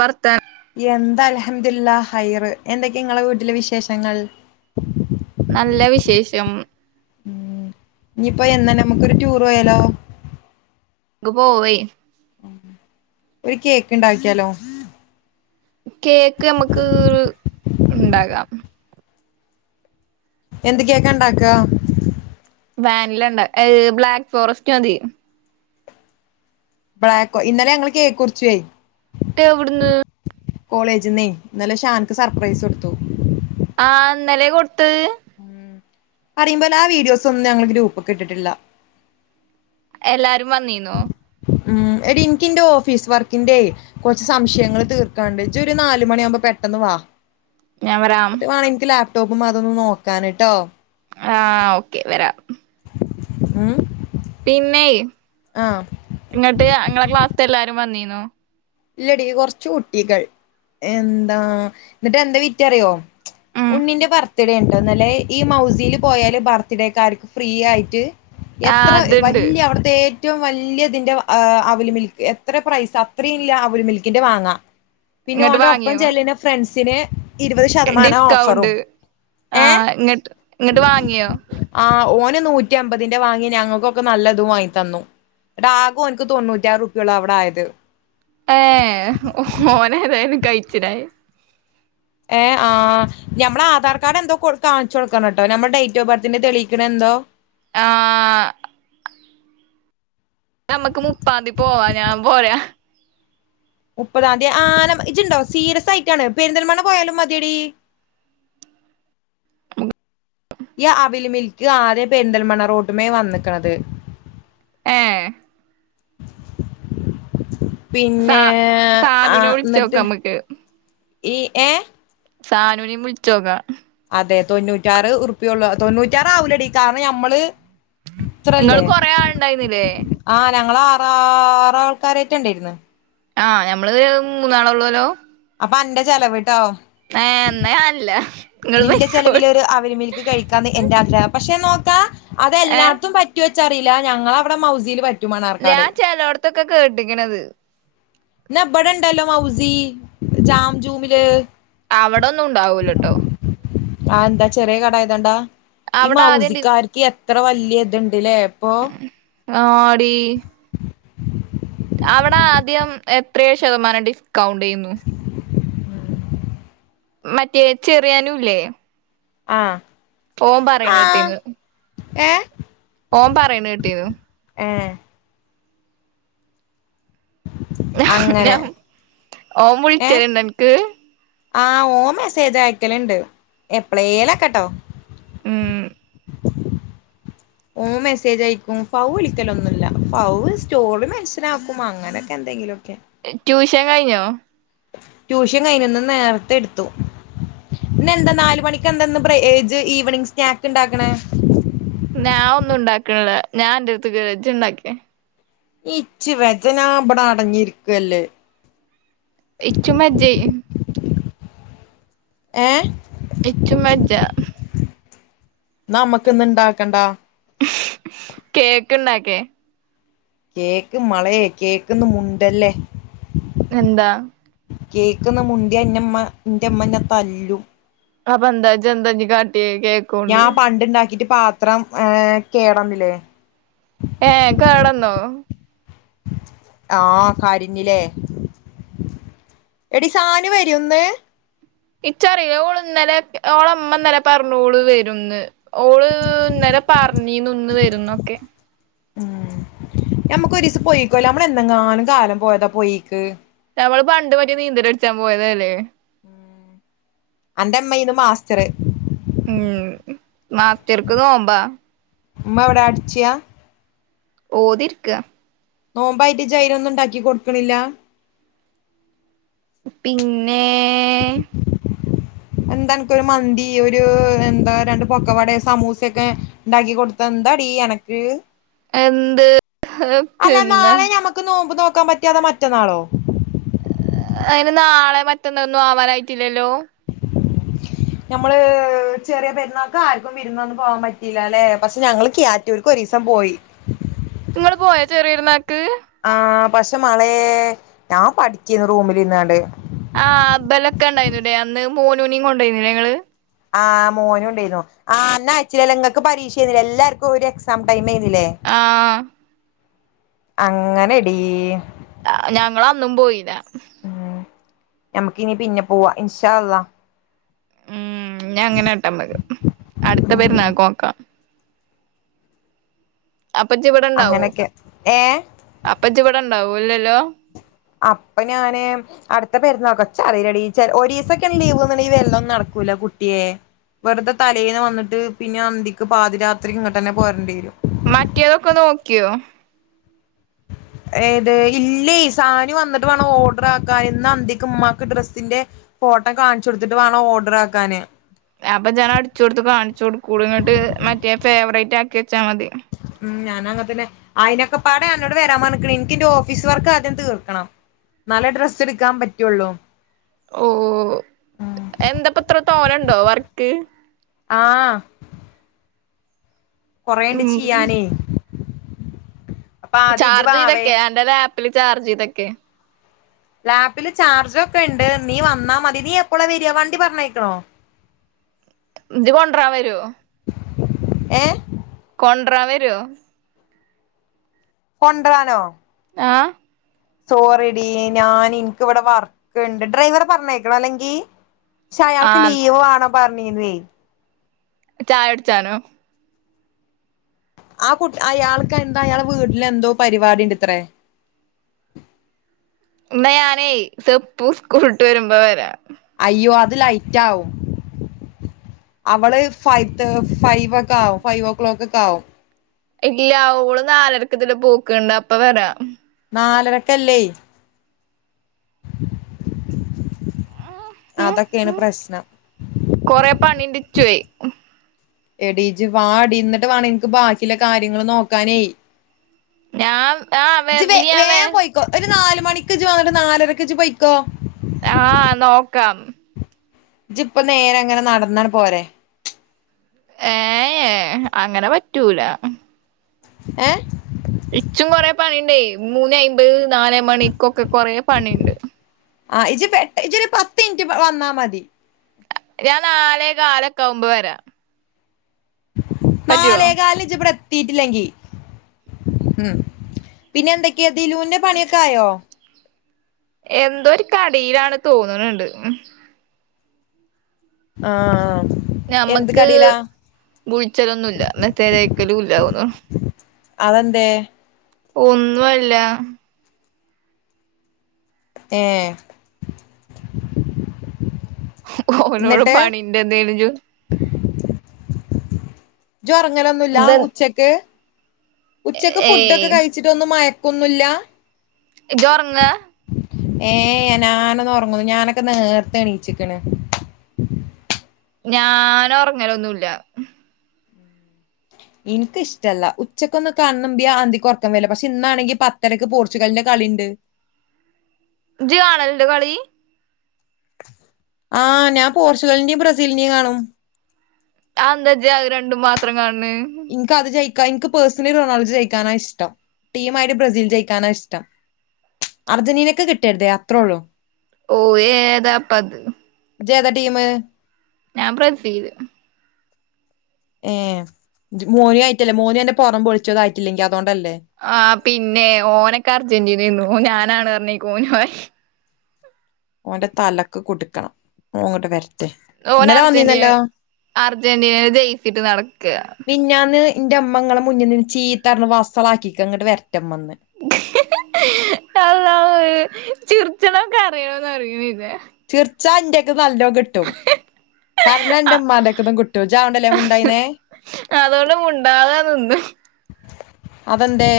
വർത്താ എന്താ അലഹംദുലില്ല ഹൈറ് എന്തൊക്കെയ നിങ്ങളെ വീട്ടിലെ വിശേഷങ്ങൾ നല്ല വിശേ ത്യം ഉം ഇനിയിപ്പോ എന്നാ നമ്മുക്കൊരു റ്റൂറ് പോയാലോ ക്ക് പോവേ ഒര് കേക്ക് ഇണ്ടാക്കിയാലോ കേക്ക് നമ്മക്ക് ഉണ്ടാകാം എന്ത് കേക്ക് ഇണ്ടാക്കാ വാനില ഇണ്ട ഏ ബ്ലാക്ക് ഫോറസ്റ്റ് മതി ബ്ലാക്കോ ഇന്നലെ ഞങ്ങള് കേക്കുർച്ചെയ് ട്ട് എവ്ട്ന്ന് കോളേജ്ന്നെ ഇന്നലെ ഷാൻക്ക് സർപ്രൈസ് കൊട്ത്തു ആ ഇന്നലെ കൊട്ത്തെ ഉം പറയുമ്പോലെ ആ വീഡിയോസ് ഒന്നും എല്ലാരും വന്നീന്നൊ ഉം എടീ ഇൻക്ക് ഇന്റെ ഓഫീസ് വർക്കിന്റെ കൊറച്ച് സംശയങ്ങൾ തീർക്കാണ്ട് ഇജ് ഒരു നാല് മണിയാവുമ്പോ പെട്ടെന്ന് വാ ഞാൻ വരാം വരുവാണെങ്കി ലാപ് ടോപ് മാത്രോന്ന് നോക്കാനിട്ടോ ആ ഓക്കെ വരാം മ് പിന്നെ ഇങ്ങട്ട് അങ്ങള ക്ലാ എല്ലാരും വന്നീന്നൊ ഇല്ലെടി കുറച്ച് കുട്ടികൾ എന്താ എന്നിട്ട് എന്താ വിറ്ററിയോ ഉം ഉണ്ണിന്റെ ബർത്ത്ഡേൺട്ടു ഇന്നലെ ഈ മൗസീ ല് പോയാല് ബർത്ത്ഡേക്കാർക്ക് ഫ്രീ ആയിട്ട് എത്ര ആഹ് അത്ണ്ട് വല്യ അവിട്ത്തെ ഏ റ്റവും വല്ല്യ ഇതിന്റെ ഏ അവിൽ മിൽക്ക് എത്ര പ്രൈസ് അത്രയിം ഇല്ല അവിൽ മിൽക്കിന്റെ വാങ്ങാം പിന്നെ ഓന്റെ ഒപ്പം ചെല്ലിന ഫ്രണ്ട്സ് സ്നെ ഡികൗണ്ട് ആ ഏ ഇങ്ങട്ട് ഇങ്ങട്ട് വാങ്ങിയോ പിന്നെ നൂറ്റി അമ്പതിന്റെ വാങ്ങി ഞങ്ങക്കൊക്കെ നല്ലതും വാങ്ങി തന്നു ഇങ്ങട്ട് ആകെ ഓൻക്ക് തൊണ്ണൂറ്റി ആറ് ഉർപ്പിയൊള്ളു അവിടെ ആയത് ഏ ഹോഹോനേതായാലും കയ് ഏ ആ നമ്മള ആധാർകാർഡ് എന്തോ കൊടുത്താൺ ചൊട്ക്കണട്ടൊ നമ്മ ഡേറ്റ് ഓ ബർത്തിന്റെ ആ നമ്മക്ക് മുപ്പാന്തി പോവാ ഞാൻ പോരാ മുപ്പതാന്തി ആനാം ഇജ്ണ്ടോ സീരിയസ് ആയിട്ടാണ് പെരന്തൽമണ്ണ പോയാലും മതി എടീ ഈ അവിൽമിൽക്ക് ഏ സാ പിന്നെ ആ സാനുനെ ന്നിട്ട് വിളിച്ചോക്കാം നമ്മക്ക് ഇ എ സാനുനിം വിൾച്ചോക്കാ അതെ തൊണ്ണൂറ്റാറ് ഉർപ്പിയൊള്ളു തൊണ്ണൂറ്റാറാവൂലെടി കാരണം നമ്മള് ഇങ്ങള് ഇത്രല്ലേ കൊറേ ആള്ണ്ടായിന്നില്ലേ ആ ഞങ്ങള അ ആ റാൾക്കാരെറ്റെ ഇണ്ടേര്ന്ന് ആ ഞമ്മള് ഇത് ഏതാ മൂന്നാളഒള്ളൂ ല്ലൊ അപ്പ അന്റെ ചെലവ് എന്നാ ഞാനില്ല ഇങ്ങള് ട്ടോനിന്റെ പൊയ്ക്കോളി ചെലവിലൊര് അവലിമൽക്ക് കഴിക്കാന്ന് എന്റെ പക്ഷെ നോക്കാ ഏ അതെല്ലാട്ത്തും പറ്റു ച്ചറീല്ല ഞങ്ങളവിടെ മൗസിൽ പ ഞാ ചലോടത്തൊക്കെ കേട്ടിക്ണത് ന്ന ബടെണ്ടല്ലോ മൗസി ജാംമ ജൂ മില് അവിടൊന്നും ഉണ്ടാവൂലട്ടോ ആഹ എന്താ ചെറിയ കടയതോണ്ടാ ഈ അവടെ ആദ്യം മൗസി ഡി കാർക്ക് ഇത്ര വല്യ ത്ണ്ട്ല്ലേ അപ്പോ ആടി അവിടെ ആദ്യം എത്രയ ശതമാനം ടി കൗണ്ടെ യ്യുന്നു മറ്റേ ചെറിയാനുല്ലേ ആഹ ഓം പറി ണേട്ടീന്ന് ഏഹ ഓൻ പറണേട്ടീന്നു അങ്ങനെ ഓം വിൾ ച്ചല്ണ്ടോൻക്ക് ആഹ് റാം മെസേജ് ആയക്കലുണ്ട് എ പ്ലേല്ലെക്കട്ടോ ഉഹ ഓ മെസ്സേജ അയക്കും ഫൗ വിളിക്കലോന്നുല്ല ഫൗ സ്റ്റോറി മനസിലാക്കും അങ്ങനെ തെങ്കിലോക്കെ എന്തെങ്കിലുമൊക്കെ ട്യൂഷൻ കഴിഞ്ഞോ ട്യൂഷൻ കഴിഞ്ഞു ഇന്ന് നേർത്തെ എടുത്തു പിന്നെ എന്താ നാല് മണിക്ക് എന്താ ബ്രേഏജ് ഈവനിങ് സ്നാക്ക് ണ്ടാക്കണേ ഞാൻ ഒന്നും ണ്ടാക്ക്ണില്ലഉണ്ടാക്ക ഞാൻ അന്റെ അടുത്ത് വരാ ജ്ജ് ഉണ്ടാക്കിയ ഇച്ച് വെജ ഞാവടെ അടങ്ങിരിക്ക ല്ലേ എച്ചും വെജേ ഏഹ ഇച്ചുവെജ്ജ നമ്മക്ക് ഇന്ന് ഇണ്ടാക്കണ്ടാ കേക്ക്ണ്ടാക്കെ കേക്ക് മളെ കേക്ക് ന്ന്മുണ്ടല്ലേ എന്താ കേക്ക് ന്ന് മുണ്ട്യാന്ന്മ്മ ന്റെമ്മനെ ത ല്ലും ആഹ്പന്താ ജ്‌പന്താ കാട്ട്വ ഞാൻ പണ്ട ഉണ്ടാക്കിട്ട് പാത്രം ഏ കേടന്നില്ലേ ഏ കേടന്നോ ആ കരിഞ്ഞിലേ എടി സാനു വരൊന്ന് ഇച്ചറില്ലേ ഓള് ഇന്നലെ ഓളമ്മ ഇന്നലെ പറഞ്ഞ ഓള് വരുംന്ന് ഓള് ഇന്നര പറഞ്ഞീന്ന് ഇന്ന് വരുന്നൊക്കെ ഉം ഞമ്മക്ക് ഒരു ദിവസം പോയിക്കല്ല നമ്മള എന്തെങ്ങാനും കാലം പോയതാ പോയിക്ക് ഞമ്മള് പണ്ട് പറ്റി നീന്തല അടിച്ചാൻ പോയതല്ലേ എന്റെമ്മയിന് മാസ്റ്റർ മാത്തിർക്കതും നോമ്പാ മ്മ അവ്ട അട്ച്ച ഓതിർക്ക് നോമ്പായിട്ട് ജൈനൊന്നും ഉണ്ടാക്കി കൊട്ക്ക്ണില്ല പിന്നെ എന്താ എനക്കരു മന്തി ഒരു എന്താ രണ്ട് പൊക്കവട സമൂസയൊക്കെ ഉണ്ടാക്കി കൊടുത്ത എന്താടി അനക്ക് എന്ത് പിന്നെ നക്കാൻ പറ്റാതെ മറ്റന്നാളോ അയ്ന് നാളെ മറ്റന്ന ഒന്നും ആവാനായിട്ടില്ലല്ലോ നമ്മള് ചെറിയ പെരുന്നക്ക് ആർക്കും വിരുന്നന്ന് പോവാൻ പറ്റിയില്ല അല്ലെ പക്ഷെ ഞങ്ങള് കിയറ്റൂർക്ക് ഒരു ദിവസം പോയി നിങ്ങള് പോയാ ചെറിയര്ന്നാക്ക് ആ പക്ഷെ മളെ ഞാൻ പഠിക്കന്ന് റൂമിൽ ഇന്നാണ്ട് ആ ബലൊക്കെ ഉണ്ടായിരുന്നുല്ലേ അന്ന് മോനുനി കോണ്ടായിനിലെ ഇങ്ങള് ആ മോനും ഉണ്ടായിന്നു ആ അയച്ചിലെങ്ങക്ക് പരീക്ഷ ചെയ്യുന്ന എല്ലാർക്കും ഒരു എക്സാം ടൈം ആയിരുന്നില്ലേ ആ അങ്ങനെടീ ഞങ്ങള അന്നും പോയില്ല ഞമ്മക്ക്ഇനി പിന്നെ പോവാ ഇൻഷാഅള്ള ഞ അങ്ങനൊട്ടമ്മക്ക് അടുത്ത ഉം പേരുന്നക്ക്ഒക്കാം അപ്പച്ചിവിടണ്ടാവോ അങ്ങനൊക്കെ ഏ അപ്പച്ചിവിട ഉണ്ടാവൂല്ലല്ലോ അപ്പൊ ഞാന് അടുത്ത പെര്ന്നക്ക ച്ചറീലടി ഒരീസൊക്കെ ലീവ്ന്ന ഈ വെര്ലൊന്നും നടക്കൂല കുട്ടിയെ വെറുതെ തലേൽന്ന് വന്നിട്ട് പിന്നെ അന്തിക്ക് പാതിരാത്രിക്ക് ഇങ്ങോട്ട് തന്നെ പോരേണ്ടി വരും മറ്റിയതൊക്കെ നോക്കിയോ ഏത് ഇല്ലേ സാനി വന്നിട്ട് വേണം ഓഡർ ആക്കാൻ ഇന്ന് അന്തക്ക ഉമ്മാക്ക് ഡ്രസ്സിന്റെ ഫോട്ടോ കാണിച്ചു കൊടുത്തിട്ട് വേണം ഓർഡർ ആക്കാന് അപ്പൊ ഞാൻ അടിച്ചു കൊടുത്ത് കാണിച്ചു കൊടുക്കൂ ഇങ്ങോട്ട് മറ്റേ ഫേവറേറ്റ് ആക്കി ച്ചാ മതി അങ്ങന തന്നെ അയിനൊക്കെ പാടെ എന്നോട് വരാൻ ഇൻക്ക്ന്റെ ഓഫീസ് വർക്ക് ആദ്യം തീർക്കണം ന്നലെ ഡ്രസ്സ് എടുക്കാൻ പറ്റുള്ളു ഓ എന്താപ്പത്ര തോലണ്ട ണ്ടോ വർക്ക് ആ കൊറേണ്ട് ഉം ചെയ്യാനേ അപ്പൊ ആദ്യം ഇജ്ജ് ചാർജ് വാവേ ചെയ്തൊക്കെയ അന്റെ ല ചാർജ്തൊക്കെ ലാപ്പില് ചാർജ ഒക്കെ ഉണ്ട് നീ വന്നാ മതി നീ എപ്പോളാ വരിയാ വണ്ടി പറഞ്ഞക്കണോ ഇത് കൊണ്ടരാൻ വരുവോ ഏ ഒണ്ടാം വരുോ കൊണ്ടരാനോ ആഹ സോറിടിീ ഞാൻ എനിക്ക് ഇവിടെ വർക്കൊക്കെ ഉണ്ട് ഡ്രൈവറെ പറഞ്ഞേക്കണോ അല്ലെങ്കി പക്ഷെ അയാൾക്ക് ആഹ് ലീവ് വേണം പറഞ്ഞീനേ ചായ അടിച്ചാനോ ആ കുട്ടി അയാൾക്ക് എന്താ അയാൾ വീട്ടില എന്തോ പരിപാടിണ്ട് ഇത്രേ ഇാ ഞാനേ സെപ്പൂ കൂട്ടട്ട് വരുമ്പോ വരാ അയ്യോ അത് ലൈറ്റ് ആവും അവള് ഫവ ഫൈവ ഒക്കെ ആും ഫൈവ് ഓ ക്ലോക്ക് ഒക്കെ ആവും ഇല്ല അവള് നാലരക്കതില പൂക്ക്ണ്ട് അപ്പ വരാം നാലരക്ക അല്ലേ അതൊക്കെയാണ് പ്രശ്നം ചെയയ് എഡീജി വ അടന്നിട്ട് വേണ എനിക്ക് ബാക്കിയുള്ള കാര്യങ്ങള്ൾ നോക്കാനേ ഞാൻ ആഹ് വരല് ഞാൻ വേ വേൻ പോയിക്കോ ഒരു നാല [unintelligible] വന്നിട്ട് നാലരക്കച്ച് പയിക്കോ ആഹ നോക്ക കം ഇ ഇപ്പ നേരെ അങ്ങനെ നടന്നാണ് പോരെ ഏ അങ്ങനെ പറ്റൂല ഏ ഇച്ചും കൊറ പണിയണ്ടേ മൂന്ന് അമ്പത് നാല മണിക്കൊക്കെ കൊറെ പണിയുണ്ട് ആഹ ഇജ പ ഇജൊ ഒരു പത്ത് മിനിറ്റ് വന്നാ മതി ഞാൻ നാാലെ കാലൊക്കെകുമ്പ് വരാ നാലേ കാലിച്ച പ്ര ീട്ടില്ലെങ്കി ഉ പിന്നെ എന്തൊക്കെയതിലൂന്റെ പണിയൊക്കെ ആയോ എന്തോ ഒരു കടയിലാണ് തോന്നണണ്ട് ഉ ആഹ ആ എന്ത് ഞമ്മക്ക് കടീലാ കുളിച്ചലൊന്നുമല്ല മെസ്സേജക്കലും ഇല്ല ആ അതെന്തേ ഒന്നുംല്ല ഏ ഓനോട് എന്നിട്ട് പണിന്റെ എന്തജു ജുറങ്ങലൊന്നുമല്ല ഇത് ഉച്ചക്ക് ഉച്ചയ്ക്ക് ഏയ് ഫുഡ് ഒക്കെ കഴിച്ചിട്ട് ഒന്ന് മയ ങ്ങോന്നുല്ല ഇജിഒറങ്ങ ഏ ഞാനൊന്ന് ഉറങ്ങുന്നു ഞാനൊക്കെ നേർത്തെ എണീച്ചിക്കണ് ഞാന ഉറങ്ങലന്നുല്ല എനിക്ക ഇഷ്ടല്ല ഉച്ചക്കൊന്നും കണ്ണ്മ്പ്യ അന്തിക്ക് ഉറക്കം വരല പക്ഷെ ഇന്നാണെങ്കി പത്തരക്ക് പോർച്ചുഗലിന്റെ കളിണ്ട് ജി കാണല്ണ്ടോ കളി ആഹ ഞാൻ പോർച്ചുഗലിന്റെയും ബ്രസീലിന്റെയും കാണും ആന്താജ്യ അത് രണ്ടും മാത്രം കാണ് ണ് എനിക്ക് അത് ജയിക്കാ എനിക്ക് പേഴ്സലി റൊണാൾഡോ ജയിക്കാന ഇഷ്ടം ടീ ആയിട്ട് ബ്രസീൽ ജയിക്കാനാ ഇഷ്ടം അർജന്റീനക് കിട്ടരുത് അത്രേ ഉള്ളൂ ഓയേതാപ്പത് ജേതാ ടീമ് ഞാൻ ബ്രസീൽ ഏഹ മോനി ആയിട്ടല്ലേ മോനു അന്റെ പുറം പൊളിച്ചും അതായിട്ടില്ലെങ്കി അ ആ പിന്നെ ഓനൊക്കെ അർജന്റീനന്നു ഓ ഞാനാണ് നറഞിക്ക് ഒനുമായി അവന്റെ തലക്ക് കൊടുക്കണം ഓൻ ങ്ങട്ട് വെര് ഓന അർജന്റീന അർജന്റീനൽ ജയിച്ചിട്ട് നടക്ക ന്റെമ്മങ്ങളെ മുന്നിന്ന് ചീത്തരണ വസളക്കിക്ക ങ്ങട്ട് വെര അല്ലാഹുവേ ചിർ ചണോ കരയാണോന്നറയുന്നില്ല ചിർച്ചാന്റെകന്ന് നല്ലോം കിട്ടും കരഞ്ഞ ന്റെമ്മാന്റെക്കെന്നും കിട്ടും ജിയതോണ്ടല്ലേ മുണ്ടായിനേ അതുകൊണ്ട് മുണ്ടാതെ നിന്ന് അതെന്തെ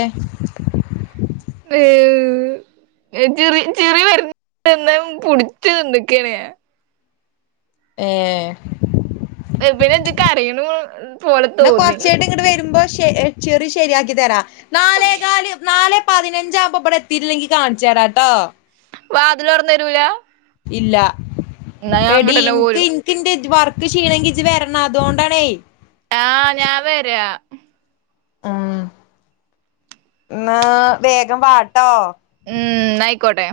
ച ചിറിചിറി വരുന്നന്ത പിടിച്ച് നിന്ന് ക്കാണ് ഞാൻ ഏ പിന്നെ എന്തൊക്കെ കരയണ പോലെ തോന്നി ചെ ചെറി ശരിയാക്കി തരാം നാലേ കാല് നാലെ പതിനഞ്ചാവുമ്പോ ഇബടെ എത്തിയിട്ടില്ലെങ്കി കാണിച്ചരാട്ടോ വാതിലൊറന്നു തരുല ഇല്ല എടി ഇൻക് പോരും ഇൻക്‌ ഇന്റെ വർ ൻക് ക്ഷീണെങ്കി ഇജി വരണം അതുകൊണ്ടാണേ ആഹ ഞാൻ വരാ ഉം എന്ന വേഗം വാട്ടോ ഉം ന്നായിക്കോട്ടെ